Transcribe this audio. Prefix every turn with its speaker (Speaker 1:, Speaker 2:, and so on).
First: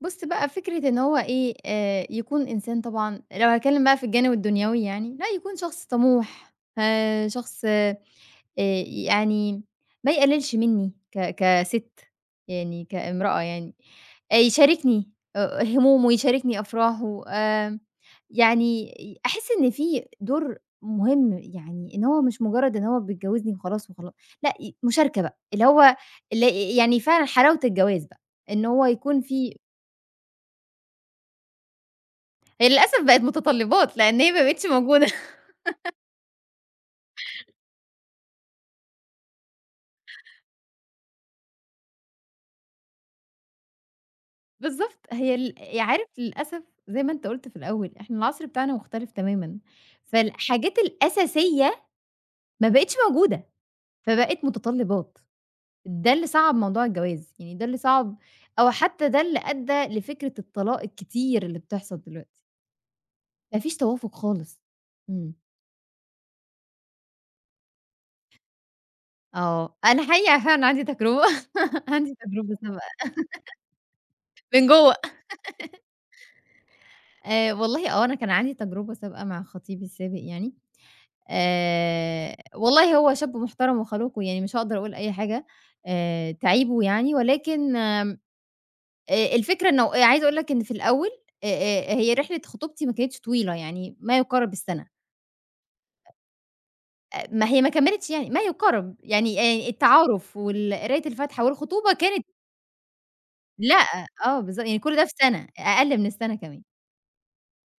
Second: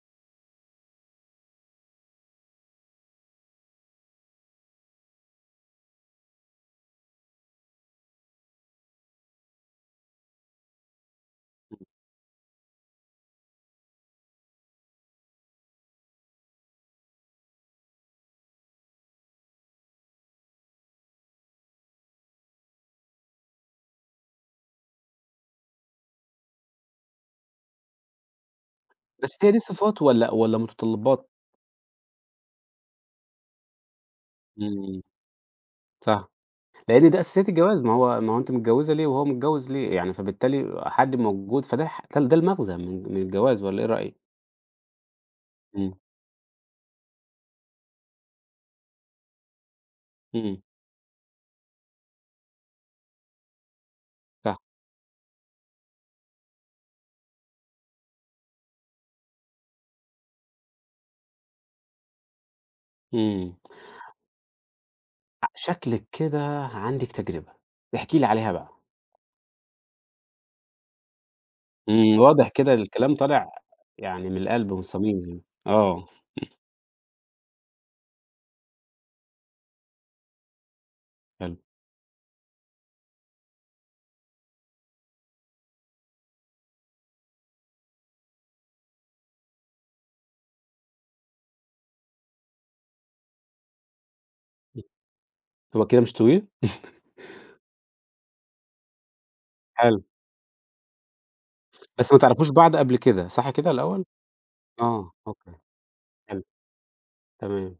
Speaker 1: بُص بقى فكرة إن هُو إيه آآ، يكون إنسان طبعًا لو هاتكلّم بقى في الجانب الدنيوي يعني لأ، يكون شخص طَموح آآ، شخص آآ، يعني ما يقلِّلش مني ك
Speaker 2: امم.
Speaker 1: كسِت يعني كإمرأة يعني، أ يشاركني أ همومه ويشاركني أفراحه آمم، يعني ي أحِس إن في دور مهم، يعني إن هو مش مجرّد إنه هو بيتجوّزني وخلاص وخلا لأ ي مشاركة بقى اللي هو اللي ي يعني فعلًا حلاوة الجواز بقى، إن هو يكون
Speaker 2: بس
Speaker 1: في
Speaker 2: هي صِفات والّا والّا متطلّبات؟
Speaker 1: هي للأسف بقِت متطلّبات لأن هي ما بقِتش
Speaker 2: إمم.
Speaker 1: موجودة
Speaker 2: صح. لأن دي أساسيّات الجواز، ما هو ما هو أنتِ متجوّزة ليه وهو متجوّز ليه؟ يعني فبالتالي حد موجود فده ح ده ده المغزى من من الجواز والّا إيه رأيِك؟
Speaker 1: بالضبط، هي ال ي
Speaker 2: إمم.
Speaker 1: عارف، للأسف زي ما أنت قُلت في الأول، إحنا العصْر بتاعنا مختلِف تمامًا،
Speaker 2: إمم.
Speaker 1: فالحاجات الأساسية ما بقِتش موجودة، فبقِت
Speaker 2: صح.
Speaker 1: متطلّبات، ده اللي صعّب موضوع الجواز، يعني ده اللي صعّب، أو حتى ده اللي أدّى لفكرة الطلاق الكتير اللي بتحصَل دلوقتي
Speaker 2: إمم.
Speaker 1: ما فيش توافُق خالص، إمم.
Speaker 2: شكْلِك كده عندِك تجربة، احكِ لي عليها بقى.
Speaker 1: آه، أنا حقيقة فعلًا عندي تجربة عندي
Speaker 2: امم، واضح
Speaker 1: تجربة
Speaker 2: كده
Speaker 1: سابقة
Speaker 2: الكلام طالِع يعني من
Speaker 1: من
Speaker 2: القلب
Speaker 1: جوَّه
Speaker 2: والصميم زي م آه
Speaker 1: آآ والله آه، أنا كان عندي تجربة سابقة مع خطيبي السابق يعني
Speaker 2: حلو.
Speaker 1: آآ، والله هو شاب محترَم وخلوق ويعني مش هاقدَر أقول أي حاجة آآ تعيبه يعني ولكن آمم، آآ، الفكرة إن عايزة أقول لك إن في الأول أ أ هي رحلة خطوبتي ما كانتش طويلة يعني ما يقارِب
Speaker 2: امم.
Speaker 1: السنة.
Speaker 2: هو كده مش طويل؟
Speaker 1: أ أ ما هي ما كمِّلِتش يعني، ما يقارِب، يعني آآ
Speaker 2: حلو.
Speaker 1: التعارُف وال قراية الفاتحة والخطوبة
Speaker 2: بس ما
Speaker 1: كانت
Speaker 2: تعرفوش بعض قبْل كده، صح كده الأول؟
Speaker 1: لأ، آه، بالض يعني كلّ ده
Speaker 2: آه،
Speaker 1: في سنة،
Speaker 2: أوكي،
Speaker 1: أقل من السنة
Speaker 2: حلو.
Speaker 1: كمان.
Speaker 2: تمام.